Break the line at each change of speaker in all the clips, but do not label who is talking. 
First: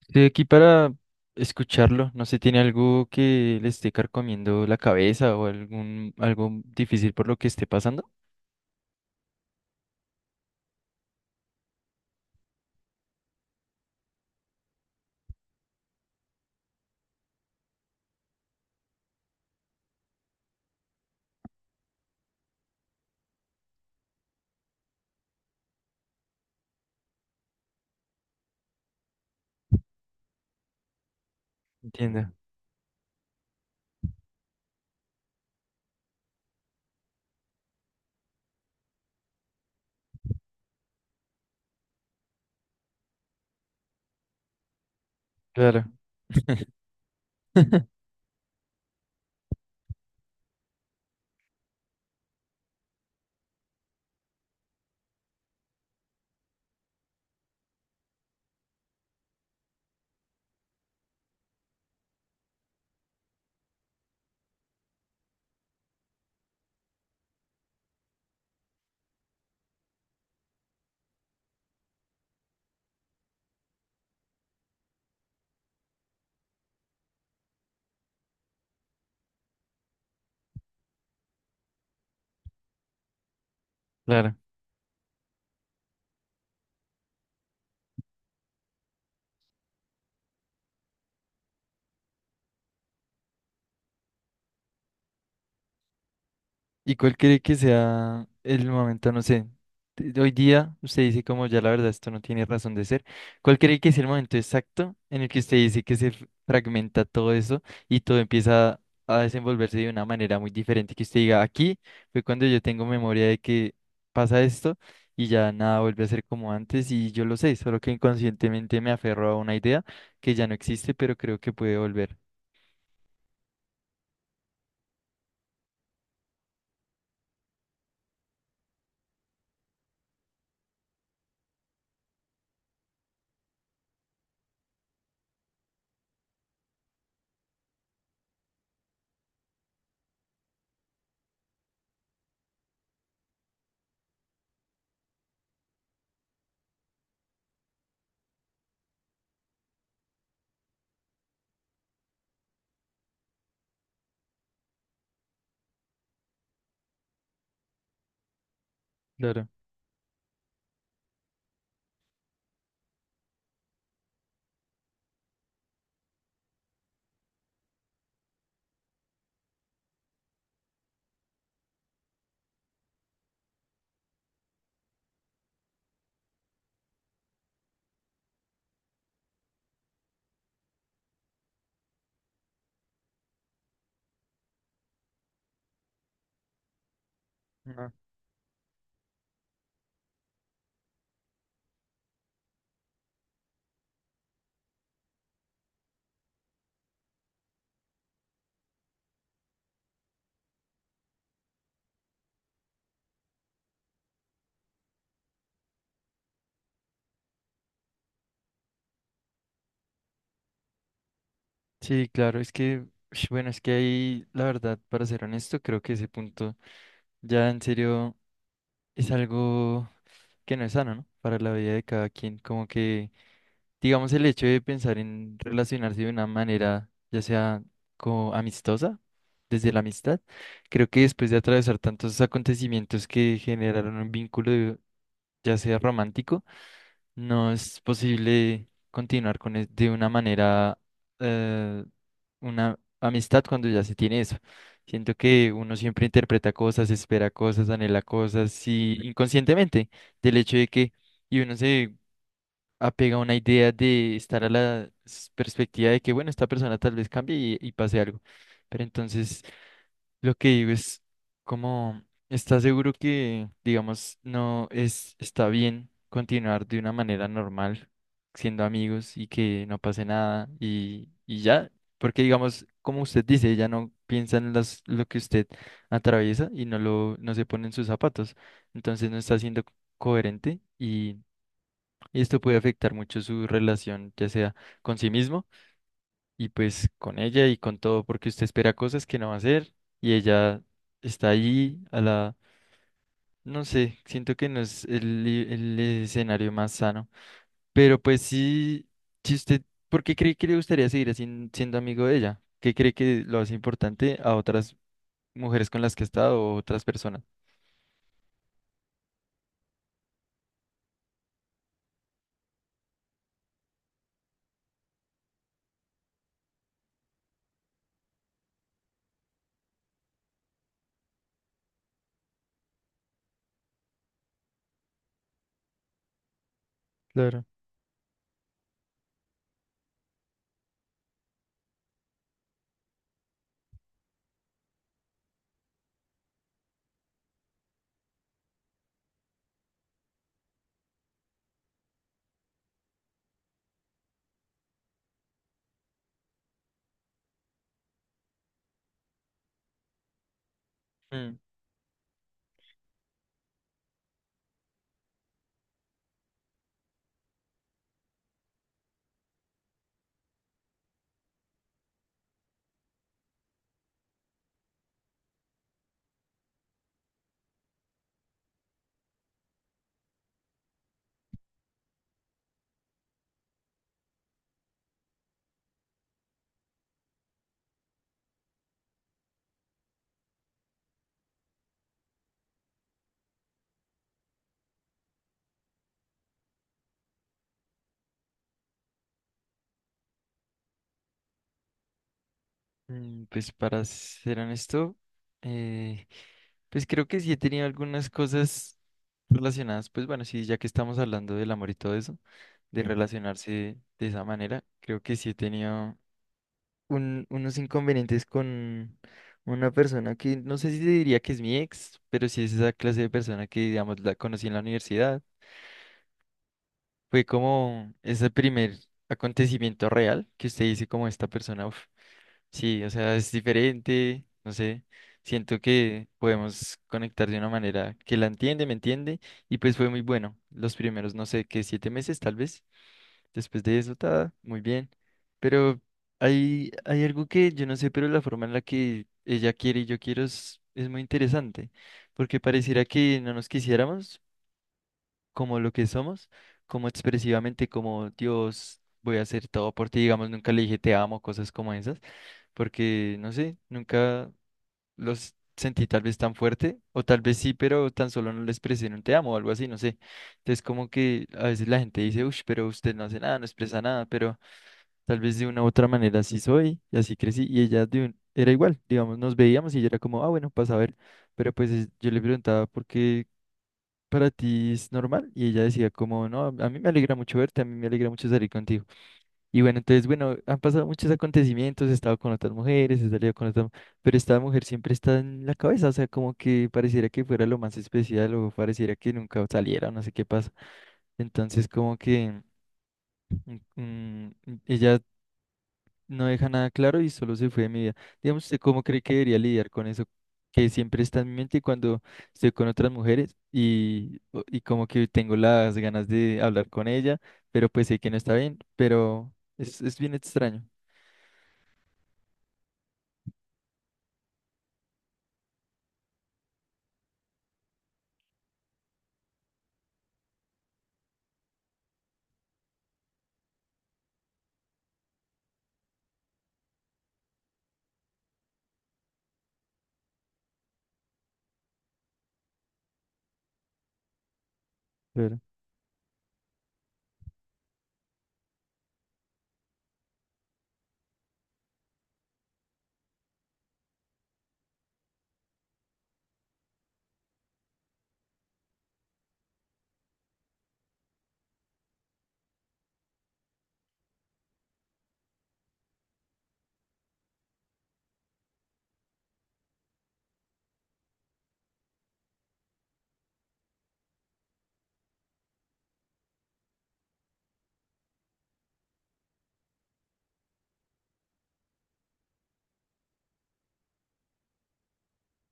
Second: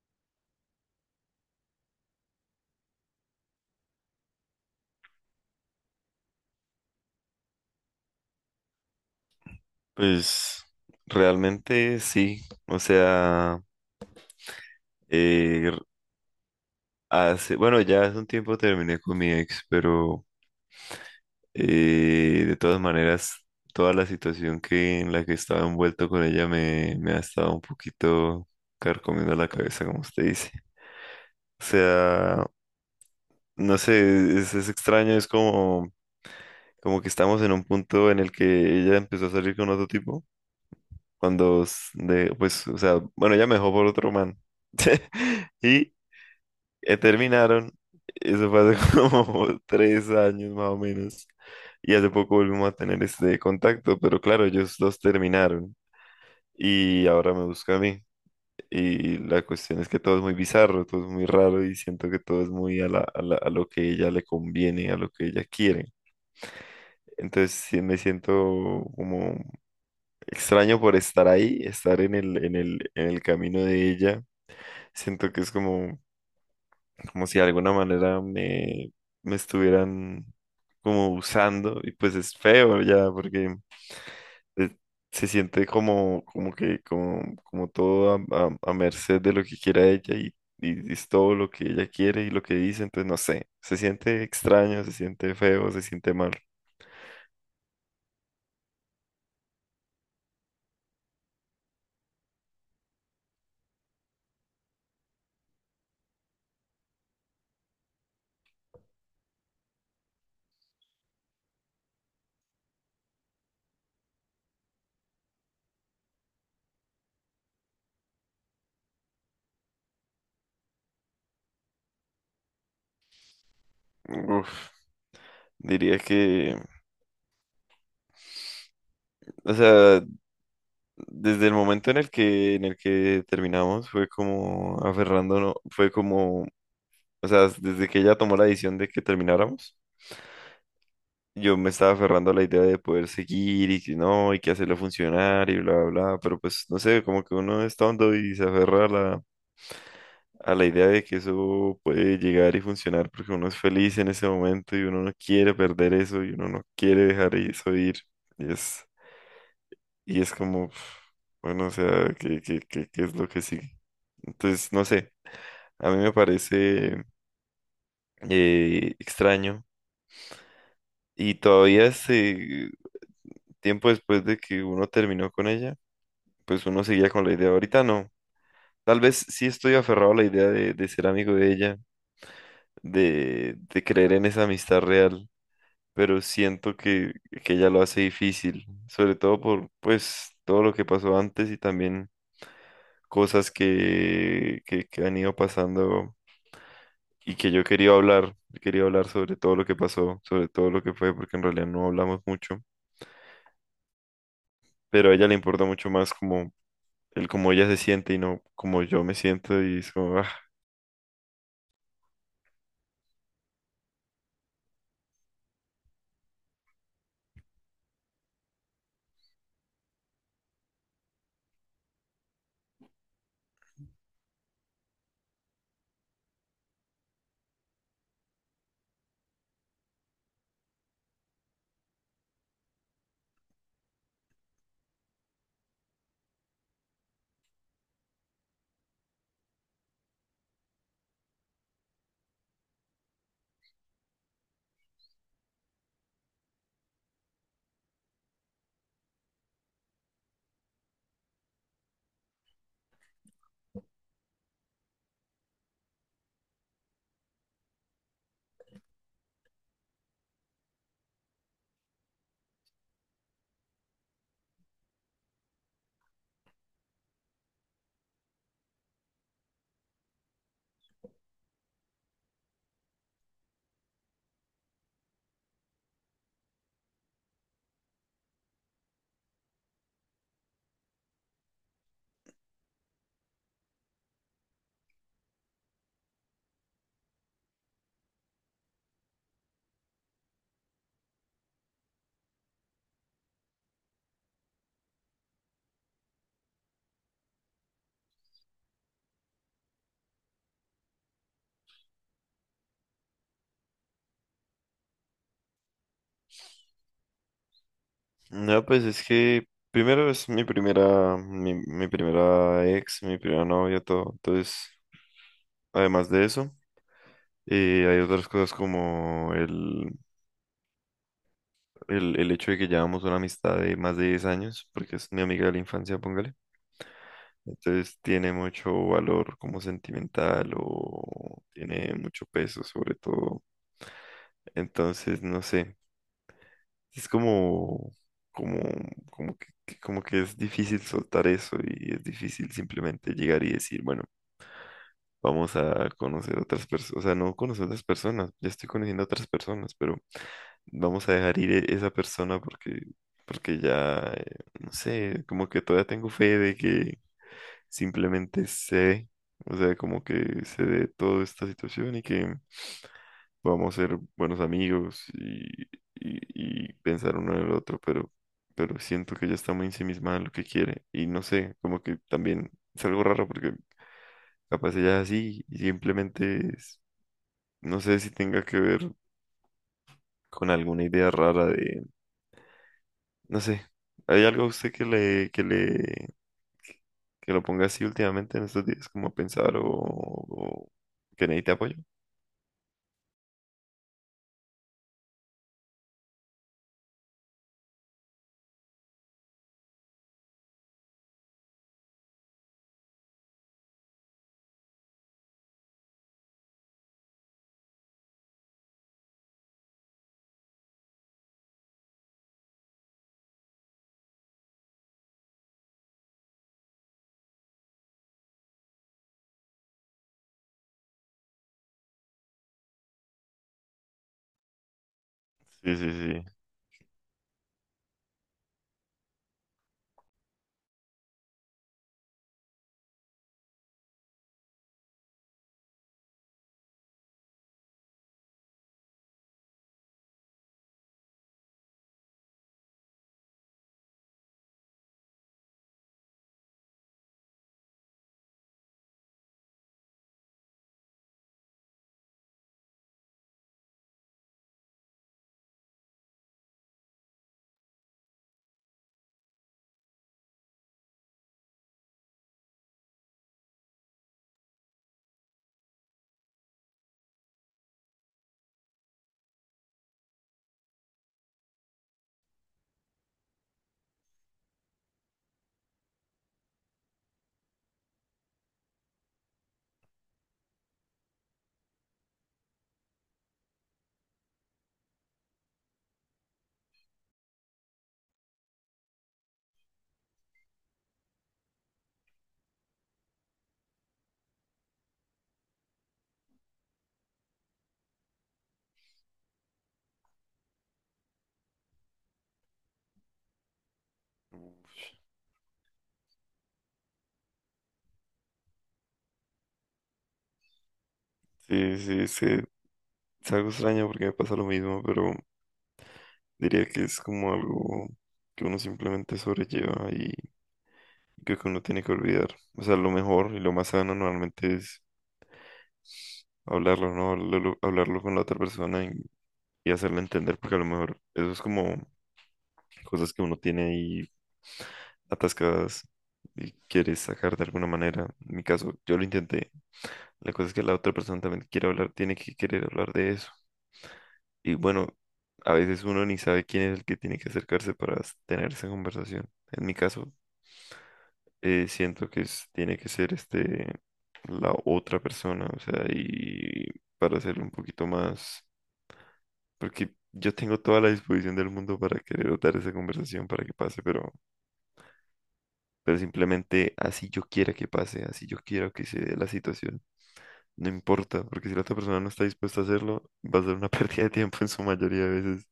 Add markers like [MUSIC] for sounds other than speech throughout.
Estoy aquí para escucharlo. No sé, ¿tiene algo que le esté carcomiendo la cabeza o algún algo difícil por lo que esté pasando?
Pues realmente sí, o sea, eh, bueno, ya hace un tiempo terminé con mi ex, pero de todas maneras, toda la situación que en la que estaba envuelto con ella me ha estado un poquito carcomiendo la cabeza, como usted dice. O
Entiendo.
sea, no sé, es extraño, es como que estamos en un punto en el que ella empezó a salir con otro tipo, pues, o sea, bueno, ella me dejó por otro man. [LAUGHS]
Claro,
Y terminaron.
[LAUGHS]
Eso fue hace [LAUGHS] como 3 años más o menos. Y hace poco volvimos a tener este contacto, pero claro, ellos dos terminaron y ahora me busca a mí. Y la cuestión es que todo es muy bizarro, todo es muy raro y siento que todo es muy a lo que ella le conviene, a lo que ella quiere. Entonces sí me siento como extraño por estar ahí, estar en el camino de ella. Siento que es como si de alguna manera me estuvieran como usando y pues es feo ya porque
claro.
eh, se siente como que como todo a merced de lo que quiera ella y es todo lo que ella quiere y lo que dice, entonces no sé, se siente extraño, se siente feo, se siente mal.
¿Y cuál cree que sea el momento, no sé, hoy día usted dice como ya la verdad esto no tiene razón de ser, ¿cuál cree que es el momento exacto en el que usted dice que se fragmenta todo eso y todo empieza a desenvolverse de una manera muy diferente, que usted diga, aquí fue cuando yo tengo memoria de que pasa esto y ya nada vuelve a ser como antes y yo lo sé, solo que inconscientemente me aferro a una idea que ya no existe, pero creo que puede volver.
Uf, diría que, o sea, desde el momento en el que terminamos fue como aferrándonos, fue como O sea, desde que ella tomó la decisión de que termináramos, yo me estaba aferrando a la idea de poder seguir y que no, y que hacerlo funcionar y bla, bla, bla, pero pues no sé, como que uno es tonto y se aferra a la idea de que eso puede llegar y funcionar porque uno es feliz en ese momento y uno no quiere perder eso y uno no quiere dejar eso ir. Y es, y es como, bueno, o sea, ¿qué es lo que sigue? Entonces, no sé, a mí me parece extraño. Y todavía tiempo después de que uno terminó con ella, pues uno seguía con la idea. Ahorita no. Tal vez sí estoy aferrado a la idea de ser amigo de ella, de creer en esa amistad real, pero siento que ella lo
Claro.
hace difícil, sobre todo por pues todo lo que pasó antes y también cosas que han ido pasando y que yo quería hablar sobre todo lo que pasó, sobre todo lo que fue, porque en realidad no hablamos mucho, pero a ella le importa mucho más como el cómo ella se siente y no como yo me siento y es como, ah.
Sí, claro, ush, bueno, es que ahí, la verdad, para ser honesto, creo que ese punto ya en serio es algo que no es sano, ¿no? Para la vida de cada quien, como que, digamos, el hecho de pensar en relacionarse de una manera, ya sea como amistosa, desde la amistad, creo que después de atravesar tantos acontecimientos que generaron un vínculo, ya sea romántico, no es posible continuar con de una manera eh, una amistad cuando ya se tiene eso. Siento que uno siempre interpreta cosas, espera cosas, anhela cosas y inconscientemente del hecho de que y uno se apega a una idea de estar a la perspectiva de que bueno, esta persona tal vez cambie y pase algo. Pero entonces lo que digo es como, ¿estás seguro que, digamos, no es, está bien continuar de una manera normal, siendo amigos y que no pase nada y ya? Porque, digamos, como usted dice, ella no piensa en lo que usted atraviesa y no se pone en sus zapatos. Entonces no está siendo coherente y esto puede afectar mucho su relación, ya sea con sí mismo y pues con ella y con todo, porque usted espera cosas que no va a hacer y ella está ahí a la, no sé, siento que no es el escenario más sano, pero pues sí, si usted, ¿por qué cree que le gustaría seguir así siendo amigo de ella? ¿Qué cree que lo hace importante a otras mujeres con las que ha estado o otras personas?
No, pues es que primero es mi primera ex, mi primera novia, todo. Entonces, además de eso, hay otras cosas como el hecho de que llevamos una amistad de más de 10 años, porque es mi amiga de la infancia, póngale.
Claro.
Entonces tiene mucho valor como sentimental o tiene mucho peso sobre todo. Entonces, no sé. Es como, como que es difícil soltar eso y es difícil simplemente llegar y decir, bueno, vamos a conocer otras personas, o sea, no conocer otras personas, ya estoy conociendo otras personas, pero vamos a dejar
Mm,
ir esa persona porque, ya, no sé, como que todavía tengo fe de que simplemente o sea, como que se dé toda esta situación y que vamos a ser buenos amigos y pensar uno en el otro, pero siento que ella está muy ensimismada en lo que quiere y no sé, como que también es algo raro porque capaz ella es así y simplemente no sé si tenga que ver con alguna idea rara de, no sé, ¿hay algo a usted que lo ponga así últimamente en estos días como a pensar o que necesite apoyo?
Pues para ser honesto, eh, pues creo que sí he tenido algunas cosas relacionadas, pues bueno, sí, ya que estamos hablando del amor y todo eso, de relacionarse de esa manera. Creo que sí he tenido unos inconvenientes con una persona que no sé si te diría que es mi ex, pero sí es esa clase de persona que, digamos, la conocí en la universidad. Fue como ese primer acontecimiento real que usted dice como esta persona, uf, sí, o sea, es diferente, no sé. Siento
Sí, sí,
que
sí.
podemos conectar de una manera que la entiende, me entiende, y pues fue muy bueno. Los primeros, no sé, que siete meses tal vez. Después de eso, está muy bien. Pero hay algo que yo no sé, pero la forma en la que ella quiere y yo quiero es muy interesante, porque pareciera que no nos quisiéramos como lo que somos, como expresivamente, como Dios, voy a hacer todo por ti, digamos, nunca le dije te amo, cosas como esas, porque no sé, nunca los sentí tal vez tan fuerte, o tal vez sí, pero tan solo no le expresé en un te amo o algo así, no sé. Entonces como que a veces la gente dice, uff, pero usted no hace nada, no expresa nada, pero... Tal vez de una u otra manera así soy, y así crecí, y ella era igual, digamos, nos veíamos y ella era como, ah, bueno, pasa a ver, pero pues yo le preguntaba por qué para ti es normal, y ella decía como, no, a mí me alegra mucho verte, a mí me alegra mucho salir contigo. Y bueno, entonces, bueno, han pasado muchos acontecimientos, he estado con otras mujeres, he salido con otras, pero esta mujer siempre está en la cabeza, o sea, como que pareciera que fuera lo más especial o pareciera que nunca saliera, o no sé qué pasa. Entonces, como que... Mm, mm, ella no deja nada claro y solo se fue de mi vida. Digamos, ¿usted cómo cree que debería lidiar con eso que siempre está en mi mente cuando estoy con otras mujeres y
Uf,
como que tengo las ganas de hablar con ella, pero pues sé que no está bien, pero es bien extraño.
sí, sí, es que es algo extraño porque me pasa lo mismo, pero diría que es como algo que uno simplemente sobrelleva y que uno tiene que olvidar. O sea, lo mejor y lo más sano normalmente es hablarlo, ¿no? hablarlo, hablarlo con la otra persona y hacerle entender, porque a lo mejor eso es como cosas que uno tiene ahí
Claro,
atascadas y quiere sacar de alguna manera. En mi caso, yo lo intenté. La cosa es que la otra persona también quiere hablar, tiene que querer hablar de eso. Y bueno, a veces uno ni sabe quién es el que tiene que acercarse para tener esa conversación. En mi caso, siento que tiene que ser este la otra persona, o sea, y para hacerlo un poquito más, porque yo tengo toda la disposición del mundo para querer dar esa conversación para que pase, pero simplemente así yo quiera que pase, así yo quiero que se dé la situación, no importa, porque si la otra persona no está dispuesta a hacerlo, [LAUGHS] va a ser una [LAUGHS] pérdida de tiempo en su mayoría de veces.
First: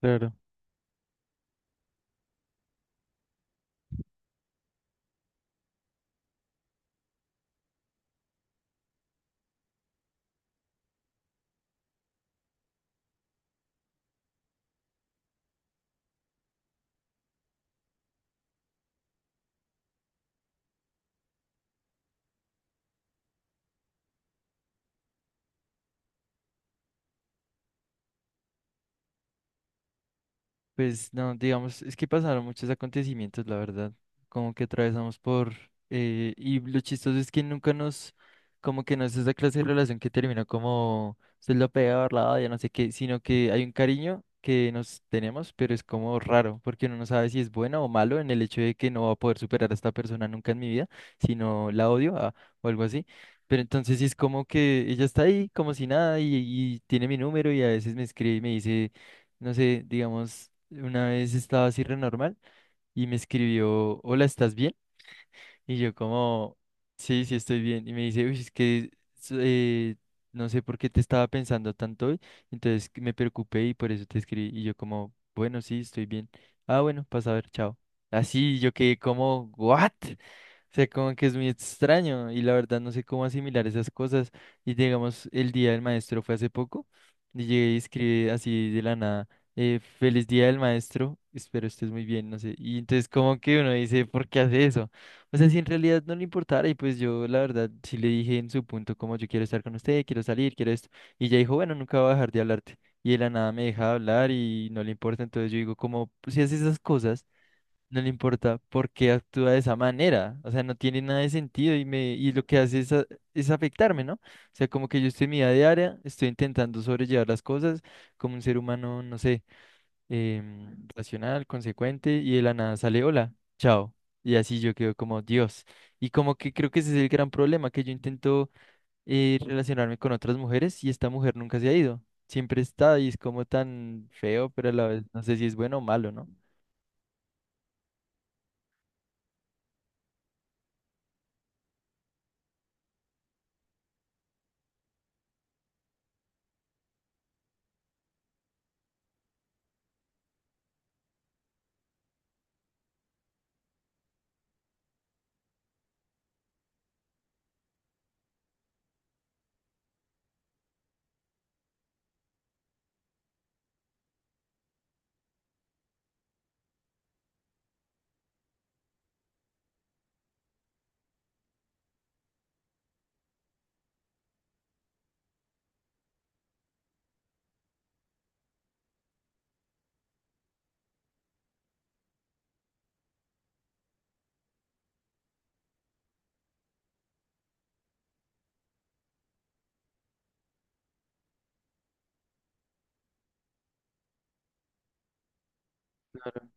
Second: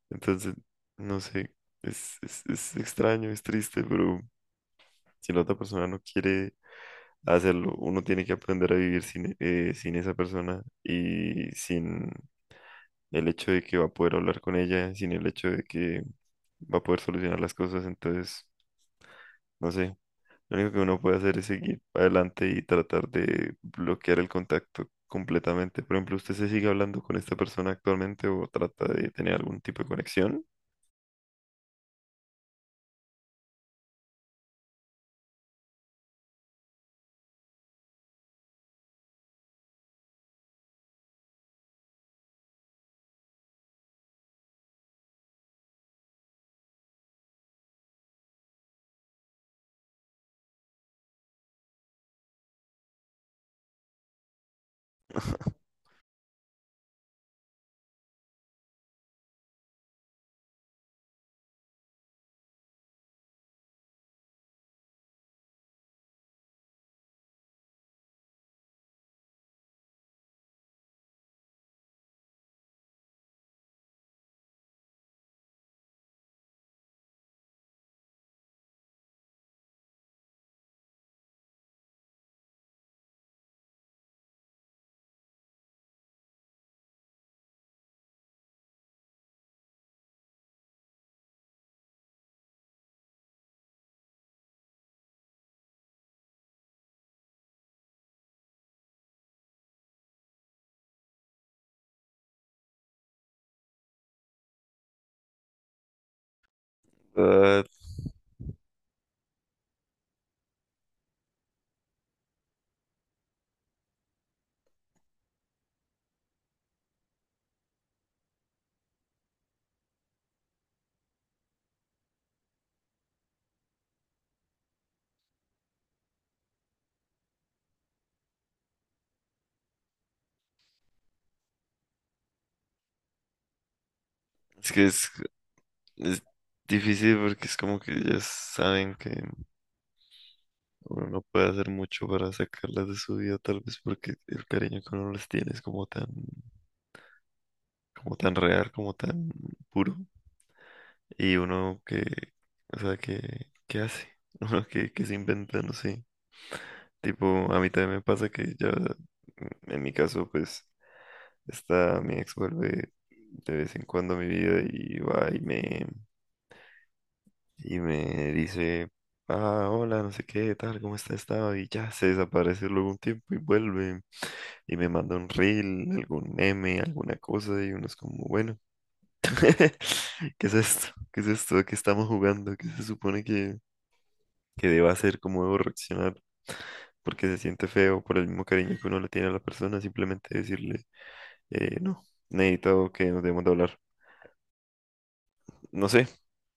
claro.
Entonces, no sé, es extraño, es triste, pero si la otra persona no quiere hacerlo. Uno tiene que aprender a vivir sin esa persona y sin el hecho de que va a poder hablar con ella, sin el hecho de que va a poder solucionar las cosas. Entonces, no sé, lo único que uno puede hacer es seguir adelante y tratar de bloquear el contacto completamente. Por ejemplo, ¿usted se sigue hablando con esta persona actualmente o trata de tener algún tipo de conexión?
Pues no, digamos, es que pasaron muchos acontecimientos, la verdad, como que atravesamos por, y lo chistoso es que nunca nos, como que no es esa clase de relación que termina como, se lo peor, la odia, no sé qué, sino que hay un cariño que nos tenemos, pero es como raro, porque uno no sabe si es bueno o malo en el hecho de que no va a poder superar a esta persona nunca en mi vida, sino la odio ah, o algo así. Pero entonces sí es como que ella está ahí
[LAUGHS]
como si nada y tiene mi número y a veces me escribe y me dice no sé, digamos, una vez estaba así re normal y me escribió, hola, ¿estás bien? Y yo como, sí, sí estoy bien. Y me dice, uy, es que s- eh, no sé por qué te estaba pensando tanto hoy. Entonces que me preocupé y por eso te escribí. Y yo como, bueno, sí, estoy bien. Ah, bueno, pasa a ver, chao. Así yo quedé como, ¿what? O sea, como que es muy extraño y la verdad no sé cómo asimilar esas cosas. Y digamos, el día del maestro fue hace poco y llegué y escribí así de la nada, feliz día del maestro, espero estés muy bien, no sé. Y entonces como que uno dice, ¿por qué hace eso? O sea, si en realidad no le importara, y pues yo la verdad sí le dije en su punto como yo quiero estar con usted, quiero salir, quiero esto. Y ella dijo, bueno, nunca voy a dejar de hablarte. Y de la nada me deja de hablar y no le importa. Entonces yo digo, como pues, si hace esas cosas,
Ah,
no le importa por qué actúa de esa manera. O sea, no tiene nada de sentido y lo que hace es, es afectarme, ¿no? O sea, como que yo estoy en mi vida diaria, estoy intentando sobrellevar las cosas como un ser humano, no sé racional, consecuente, y de la nada sale, hola, chao. Y así yo quedo como Dios. Y como que creo que ese es el gran problema, que yo intento relacionarme con otras mujeres y esta mujer nunca se ha ido. Siempre está y es como tan feo, pero a
es que
la vez
es,
no sé si es bueno o malo,
es
¿no?
difícil porque es como que ya saben que... Uno no puede hacer mucho para sacarlas de su vida, tal vez porque el cariño que uno les tiene es como tan real, como tan puro. Y uno que, o sea, que, ¿qué hace? [LAUGHS] Uno que se inventa, no sé. Tipo, a mí también me pasa que ya, en mi caso, pues, está mi ex vuelve de vez en cuando a mi vida y va y y me dice, ah, hola, no sé qué, tal, ¿cómo está estado? Y ya se desaparece luego un tiempo y vuelve. Y me manda un reel, algún meme, alguna cosa, y uno es como, bueno, [LAUGHS] ¿qué es esto? ¿Qué es esto? ¿A ¿Qué estamos jugando? ¿Qué se supone que deba hacer? ¿Cómo debo reaccionar? Porque se siente feo por el mismo cariño que uno le tiene a la persona, simplemente decirle, no, necesito que nos debemos de hablar. No sé,
Claro.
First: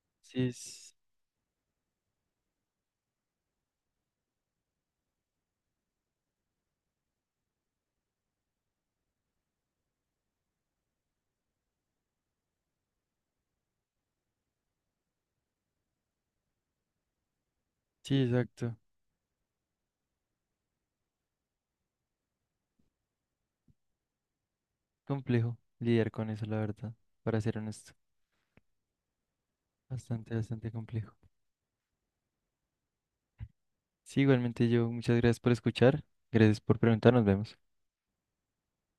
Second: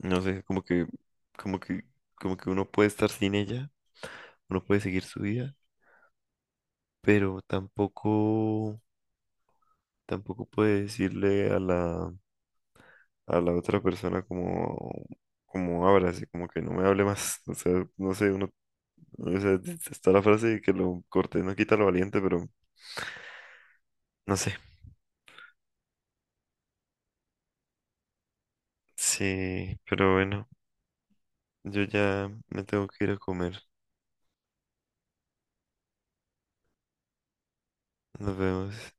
no
Sí,
sé, como que, como que uno puede estar sin ella, uno puede seguir su vida, pero tampoco puede decirle a la otra persona como habla, así como que no me hable más. [LAUGHS] O sea, no
sí,
sé, uno,
exacto.
o sea, está la frase de que lo corté, no quita lo valiente, pero no sé.
Complejo lidiar con eso, la verdad, para ser honesto.
Sí, pero
Bastante,
bueno,
bastante complejo.
yo ya me tengo que ir a comer.
Sí, igualmente yo, muchas gracias por escuchar. Gracias por preguntar, nos vemos.
Nos vemos.